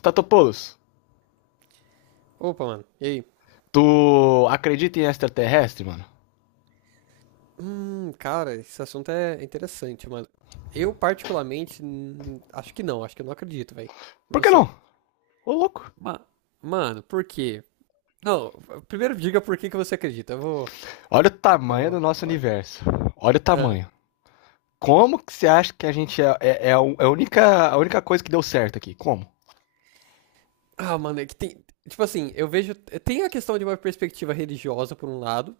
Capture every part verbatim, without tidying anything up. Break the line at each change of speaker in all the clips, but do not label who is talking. Statopoulos,
Opa, mano. E aí?
tu acredita em extraterrestre, mano?
Hum, cara, esse assunto é interessante, mano. Eu, particularmente, hum, acho que não. Acho que eu não acredito, velho.
Por que não?
Você.
Ô louco.
Ma- Mano, por quê? Não, primeiro diga por que que você acredita. Eu vou,
Olha o
eu
tamanho do
vou
nosso
falar depois.
universo. Olha o
Ah,
tamanho. Como que você acha que a gente é, é, é a é única, a única coisa que deu certo aqui? Como?
Ah, mano, é que tem. Tipo assim, eu vejo. Tem a questão de uma perspectiva religiosa, por um lado,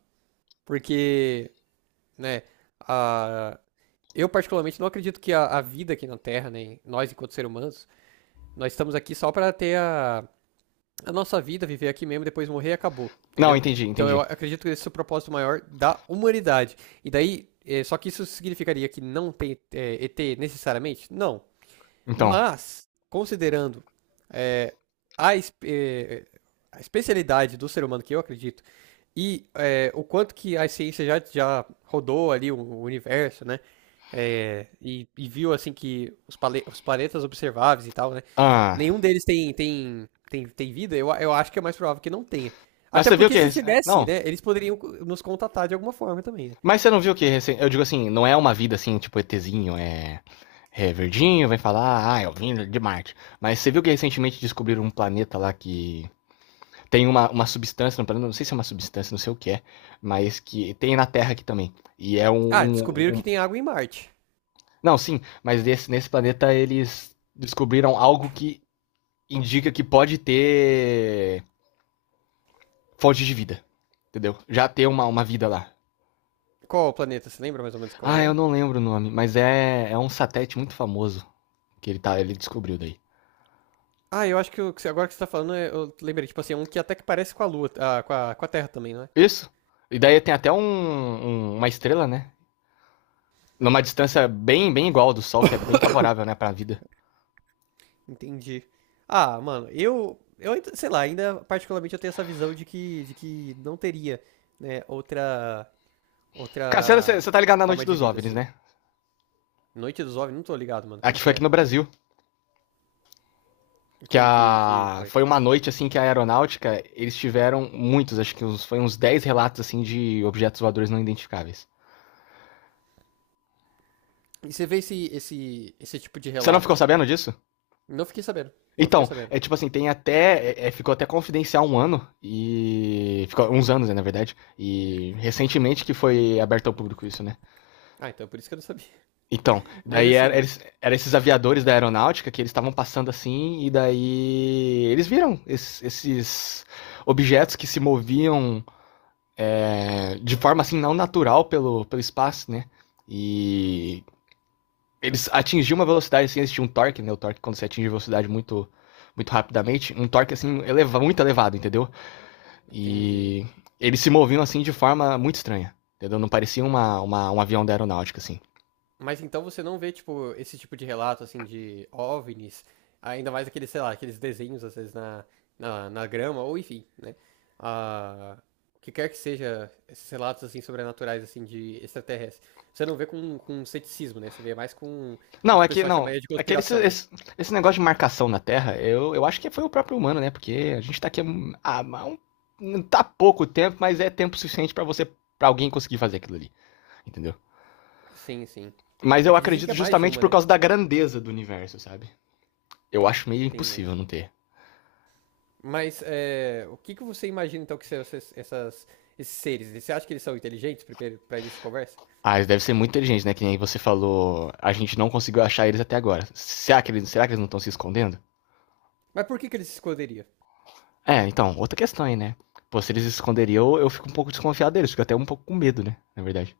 porque, né, a, eu, particularmente, não acredito que a, a vida aqui na Terra, nem nós, enquanto seres humanos, nós estamos aqui só para ter a. a nossa vida, viver aqui mesmo, depois morrer, e acabou,
Não,
entendeu?
entendi,
Então eu
entendi.
acredito que esse é o propósito maior da humanidade. E daí, eh, só que isso significaria que não tem eh, E T necessariamente? Não.
Então.
Mas, considerando é, a, espe- a especialidade do ser humano, que eu acredito, e é, o quanto que a ciência já, já rodou ali o, o universo, né? É, e, e viu assim que os, pale- os planetas observáveis e tal, né?
Ah.
Nenhum deles tem, tem, tem, tem vida, eu, eu acho que é mais provável que não tenha.
Mas
Até
você viu o
porque
que.
se tivesse,
Não.
né? Eles poderiam co- nos contatar de alguma forma também, né?
Mas você não viu o que recen- Eu digo assim, não é uma vida assim, tipo ETzinho, é. É verdinho, vai falar, ah, eu vim de Marte. Mas você viu que recentemente descobriram um planeta lá que tem uma, uma substância, no, não sei se é uma substância, não sei o que é, mas que tem na Terra aqui também. E é um,
Ah, descobriram
um-,
que
um-.
tem água em Marte.
Não, sim, mas nesse, nesse planeta eles descobriram algo que indica que pode ter fonte de vida. Entendeu? Já ter uma, uma vida lá.
Qual o planeta? Você lembra mais ou menos qual
Ah, eu
era?
não lembro o nome, mas é, é um satélite muito famoso que ele, tá, ele descobriu daí.
Ah, eu acho que o que você- agora que você tá falando, é- eu lembrei, tipo assim, é um que até que parece com a Lua, ah, com a, com a Terra também, não é?
Isso. E daí tem até um, um- uma estrela, né? Numa distância bem, bem igual ao do Sol, que é bem favorável, né, pra vida.
Entendi. Ah, mano, eu, eu, ainda- sei lá, ainda particularmente eu tenho essa visão de que, de que não teria, né, outra,
Cara, você- você
outra
você tá ligado na noite
forma de
dos
vida,
OVNIs,
assim.
né?
Noite dos OVNIs, não tô ligado, mano, como
Aqui
que
foi aqui
é?
no Brasil.
E
Que
como que, que
a.
foi?
Foi uma noite assim que a aeronáutica, eles tiveram muitos, acho que uns, foi uns dez relatos assim de objetos voadores não identificáveis.
E você vê esse, esse, esse tipo de
Você não ficou
relato?
sabendo disso?
Não fiquei sabendo, não fiquei
Então,
sabendo.
é tipo assim, tem até. é- é, ficou até confidencial um ano e. Ficou uns anos, né, na verdade. E recentemente que foi aberto ao público isso, né?
Ah, então é por isso que eu não sabia.
Então,
Mas
daí era,
assim,
era esses aviadores da aeronáutica que eles estavam passando assim, e daí eles viram esses, esses objetos que se moviam, é, de forma assim não natural pelo, pelo espaço, né? E eles atingiam uma velocidade assim, existia um torque, né? O torque quando você atinge velocidade muito muito rapidamente, um torque assim eleva, muito elevado, entendeu?
entendi.
E eles se moviam assim de forma muito estranha, entendeu? Não parecia uma, uma um avião da aeronáutica assim.
Mas então você não vê, tipo, esse tipo de relato, assim, de OVNIs, ainda mais aqueles, sei lá, aqueles desenhos, às vezes, na, na, na grama, ou enfim, né? Ah, o que quer que seja esses relatos, assim, sobrenaturais, assim, de extraterrestres. Você não vê com, com ceticismo, né? Você vê mais com o
Não,
que o
é que
pessoal
não,
chamaria de
é que esse,
conspiração, né?
esse, esse negócio de marcação na Terra, eu, eu acho que foi o próprio humano, né? Porque a gente tá aqui há, há um, tá pouco tempo, mas é tempo suficiente para você para alguém conseguir fazer aquilo ali, entendeu?
Sim, sim.
Mas
É
eu
que dizem que
acredito
é mais de
justamente
uma,
por
né?
causa da grandeza do universo, sabe? Eu acho meio
Tem. É.
impossível não ter.
Mas é, o que que você imagina, então, que são essas, essas- esses seres? Você acha que eles são inteligentes, primeiro, pra início de conversa?
Ah, eles devem ser muito inteligentes, né? Que nem você falou, a gente não conseguiu achar eles até agora. Será que eles, será que eles não estão se escondendo?
Mas por que que eles se esconderiam?
É, então, outra questão aí, né? Pô, se eles se esconderiam, eu, eu fico um pouco desconfiado deles, fico até um pouco com medo, né? Na verdade.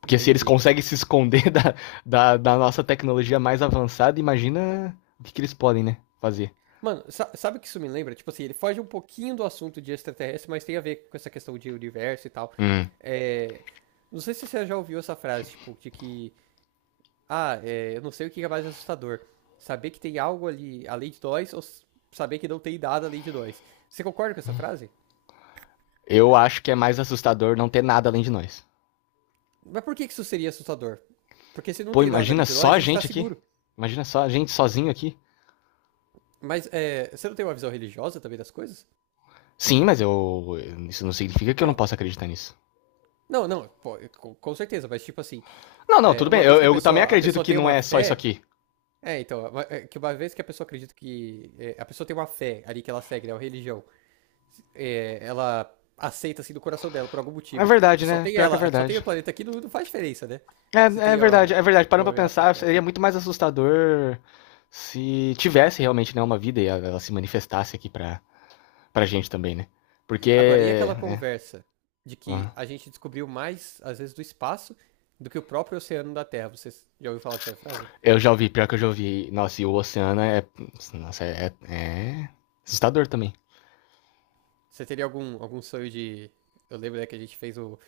Porque se eles
Entendi.
conseguem se esconder da, da, da nossa tecnologia mais avançada, imagina o que, que eles podem, né? Fazer.
Mano, sa- sabe o que isso me lembra? Tipo assim, ele foge um pouquinho do assunto de extraterrestre, mas tem a ver com essa questão de universo e tal.
Hum.
É, Não sei se você já ouviu essa frase, tipo, de que. Ah, é, eu não sei o que é mais assustador. Saber que tem algo ali além de nós ou s- saber que não tem nada além de nós. Você concorda com essa frase?
Eu acho que é mais assustador não ter nada além de nós.
Mas por que que isso seria assustador? Porque se não
Pô,
tem nada
imagina
além de
só
nós, a
a
gente tá
gente aqui.
seguro.
Imagina só a gente sozinho aqui.
Mas é, você não tem uma visão religiosa também das coisas?
Sim, mas eu. Isso não significa que eu não
Então.
possa acreditar nisso.
Não, não, pô, com, com certeza, mas tipo assim.
Não, não,
É,
tudo bem.
uma vez
Eu,
que a
eu também
pessoa, a
acredito
pessoa
que
tem
não
uma
é só isso
fé.
aqui.
É, então, é que uma vez que a pessoa acredita que. é, a pessoa tem uma fé ali que ela segue, né? Uma religião. é, ela aceita assim do coração dela, por algum
É
motivo. Que
verdade,
só
né?
tem
Pior que é
ela, só tem o
verdade.
planeta aqui, não, não faz diferença, né? Você
É, é
tem,
verdade,
ó,
é verdade.
boa
Parando pra
ameaça lá
pensar,
fora.
seria muito mais assustador se tivesse realmente, né, uma vida e ela se manifestasse aqui pra, pra gente também, né?
Agora, e
Porque,
aquela
né.
conversa de que a gente descobriu mais, às vezes, do espaço do que o próprio oceano da Terra? Você já ouviu falar dessa frase?
Eu já ouvi, pior que eu já ouvi. Nossa, e o oceano é. Nossa, é. é assustador também.
Você teria algum, algum sonho de. Eu lembro, né, que a gente fez o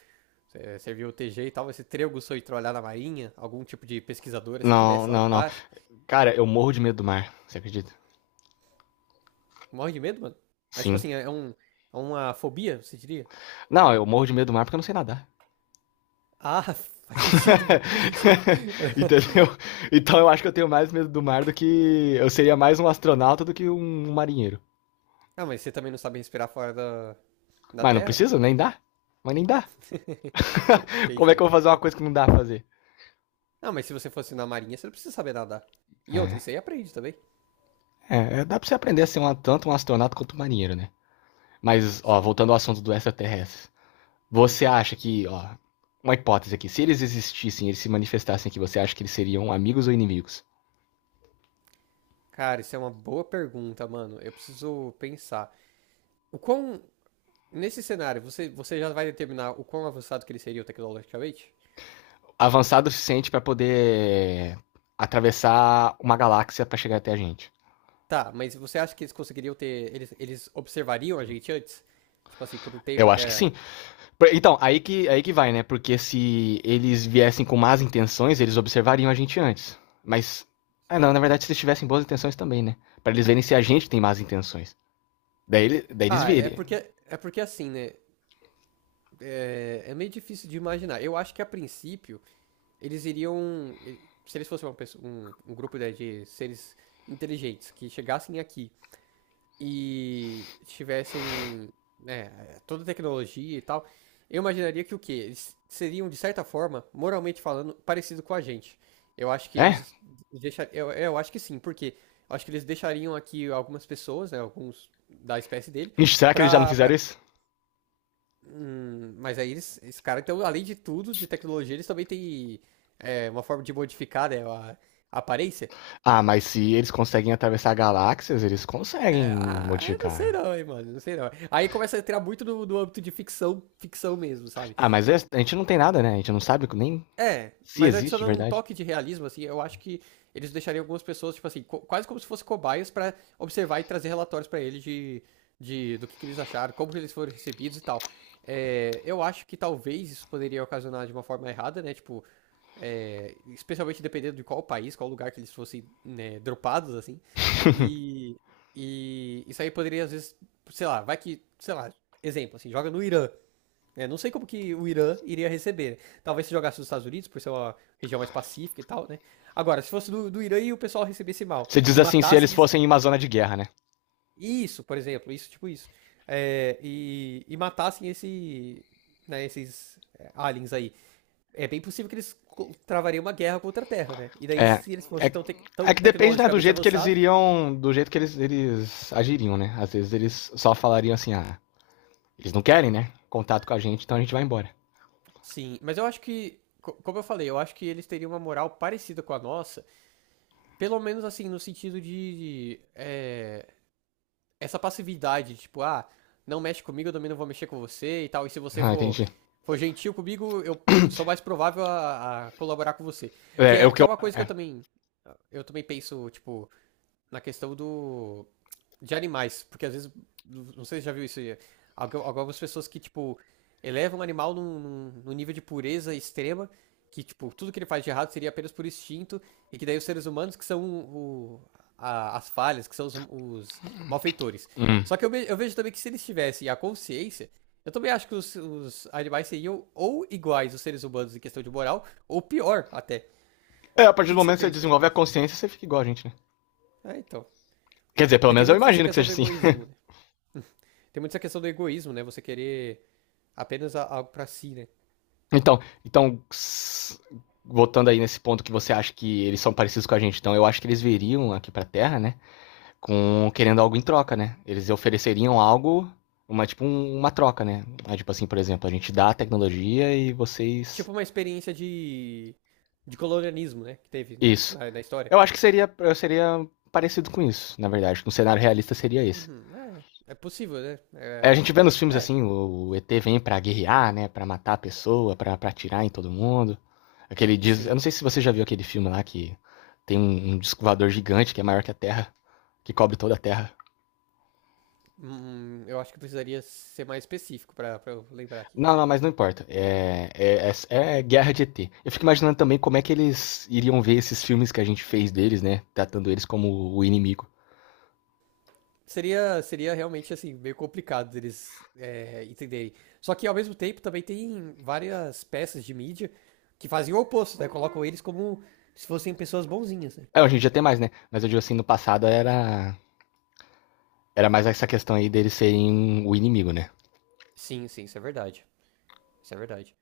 serviu o T G e tal, esse Trego foi trollar na marinha, algum tipo de pesquisador assim que
Não,
desce lá
não, não.
embaixo.
Cara, eu morro de medo do mar, você acredita?
Morre de medo, mano. Mas tipo
Sim.
assim, é, é um, é uma fobia, você diria?
Não, eu morro de medo do mar porque eu não sei nadar.
Ah, faz sentido, mano, faz sentido.
Entendeu? Então eu acho que eu tenho mais medo do mar do que. Eu seria mais um astronauta do que um um marinheiro.
Ah, mas você também não sabe respirar fora da, da
Mas não
terra?
precisa, nem dá. Mas nem dá. Como é que
Entendi.
eu vou fazer uma coisa que não dá pra fazer?
Ah, mas se você fosse na marinha, você não precisa saber nadar. E outra,
É,
isso aí aprende também.
é, é, dá pra você aprender a ser um, tanto um astronauta quanto um marinheiro, né? Mas, ó,
Sim.
voltando ao assunto do extraterrestre.
Hum.
Você acha que, ó, uma hipótese aqui, se eles existissem, eles se manifestassem aqui, você acha que eles seriam amigos ou inimigos?
Cara, isso é uma boa pergunta, mano. Eu preciso pensar. O quão. Nesse cenário, você, você já vai determinar o quão avançado que ele seria tecnologicamente?
Avançado o suficiente para poder atravessar uma galáxia para chegar até a gente.
Tá, mas você acha que eles conseguiriam ter. Eles, eles observariam a gente antes? Tipo assim, por um tempo
Eu acho que sim.
até.
Então, aí que, aí que vai, né? Porque se eles viessem com más intenções, eles observariam a gente antes. Mas. Ah,
Assim.
não, na verdade, se eles tivessem boas intenções também, né? Pra eles verem se a gente tem más intenções. Daí, daí eles
Ah, é
virem.
porque. É porque assim, né? É, é meio difícil de imaginar. Eu acho que a princípio, eles iriam. Se eles fossem uma pessoa- um, um grupo, né, de seres inteligentes que chegassem aqui e tivessem, né, toda a tecnologia e tal, eu imaginaria que o quê? Eles seriam, de certa forma, moralmente falando, parecido com a gente. Eu acho que
É?
eles deixar, eu, eu acho que sim, porque eu acho que eles deixariam aqui algumas pessoas, né, alguns da espécie dele,
Ixi, será que eles já não
pra,
fizeram
pra...
isso?
Hum, mas aí eles, esse cara, então, além de tudo, de tecnologia, eles também têm é, uma forma de modificar, né, a a aparência.
Ah, mas se eles conseguem atravessar galáxias, eles conseguem
É, ah, eu não sei
modificar.
não, hein, mano. Não sei não. Aí começa a entrar muito no, no âmbito de ficção, ficção mesmo, sabe?
Ah, mas é, a gente não tem nada, né? A gente não sabe nem
É,
se
mas
existe de
adicionando um
verdade.
toque de realismo, assim, eu acho que eles deixariam algumas pessoas, tipo assim, co- quase como se fossem cobaias pra observar e trazer relatórios pra eles de, de, do que, que eles acharam, como que eles foram recebidos e tal. É, eu acho que talvez isso poderia ocasionar de uma forma errada, né? Tipo, é, especialmente dependendo de qual país, qual lugar que eles fossem, né, dropados, assim. E, e isso aí poderia, às vezes, sei lá, vai que, sei lá, exemplo, assim, joga no Irã. Né? Não sei como que o Irã iria receber. Né? Talvez se jogasse nos Estados Unidos, por ser uma região mais pacífica e tal, né? Agora, se fosse do, do Irã e o pessoal recebesse mal,
Você diz
e
assim, se eles
matassem esse.
fossem em uma zona de guerra, né?
Isso, por exemplo, isso, tipo isso. É, e, e matassem esse, né, esses é, aliens aí. É bem possível que eles co- travariam uma guerra contra a Terra, né? E daí,
É.
se eles fossem
É,
tão, tec-
é
tão
que depende, né, do
tecnologicamente
jeito que eles
avançados,
iriam. Do jeito que eles, eles agiriam, né? Às vezes eles só falariam assim, ah, eles não querem, né, contato com a gente, então a gente vai embora.
sim. Mas eu acho que, co- como eu falei, eu acho que eles teriam uma moral parecida com a nossa, pelo menos assim, no sentido de, de, é, essa passividade, tipo, ah, não mexe comigo, eu também não vou mexer com você e tal. E se você
Ah,
for,
entendi.
for gentil comigo, eu sou mais provável a, a colaborar com você. Que
É, é o
é,
que
que é
eu.
uma coisa que eu
É.
também, eu também penso, tipo, na questão do de animais, porque às vezes, não sei se já viu isso aí, algu- algumas pessoas que, tipo, elevam o animal num, num- num nível de pureza extrema, que, tipo, tudo que ele faz de errado seria apenas por instinto, e que daí os seres humanos que são o- a- as falhas, que são os, os malfeitores.
Hum.
Só que eu, ve- eu vejo também que se eles tivessem a consciência, eu também acho que os, os animais seriam ou iguais aos seres humanos em questão de moral, ou pior até.
É, a
O
partir
que
do
que você
momento que você
pensa
desenvolve
sobre
a
isso?
consciência, você fica igual a gente, né?
É, então.
Quer dizer, pelo
Porque tem
menos eu
muito essa
imagino que
questão
seja
do
assim.
egoísmo, né? Tem muito essa questão do egoísmo, né? Você querer apenas a- algo pra si, né?
Então, então. Voltando aí nesse ponto, que você acha que eles são parecidos com a gente, então eu acho que eles viriam aqui pra Terra, né? Com, querendo algo em troca, né? Eles ofereceriam algo, uma, tipo um- uma troca, né? Ah, tipo assim, por exemplo, a gente dá a tecnologia e vocês
Tipo uma experiência de, de colonialismo, né? Que teve
isso.
na, na história.
Eu acho que seria eu seria parecido com isso, na verdade. Um cenário realista seria esse.
Uhum, é, é possível, né?
É, a
É,
gente vê nos filmes
é,
assim, o, o E T vem pra guerrear, né, pra matar a pessoa, pra pra atirar em todo mundo. Aquele diz, eu não
sim.
sei se você já viu aquele filme lá que tem um, um disco voador gigante que é maior que a Terra, que cobre toda a Terra.
Hum, eu acho que precisaria ser mais específico pra, pra eu lembrar aqui.
Não, não, mas não importa. É, é, é, é guerra de E T. Eu fico imaginando também como é que eles iriam ver esses filmes que a gente fez deles, né? Tratando eles como o inimigo.
Seria, seria realmente, assim, meio complicado deles é, entenderem. Só que, ao mesmo tempo, também tem várias peças de mídia que fazem o oposto, né? Colocam eles como se fossem pessoas bonzinhas, né?
É, hoje em dia tem mais, né? Mas eu digo assim, no passado era, era, mais essa questão aí deles serem o inimigo, né?
Sim, sim, isso é verdade. Isso é verdade.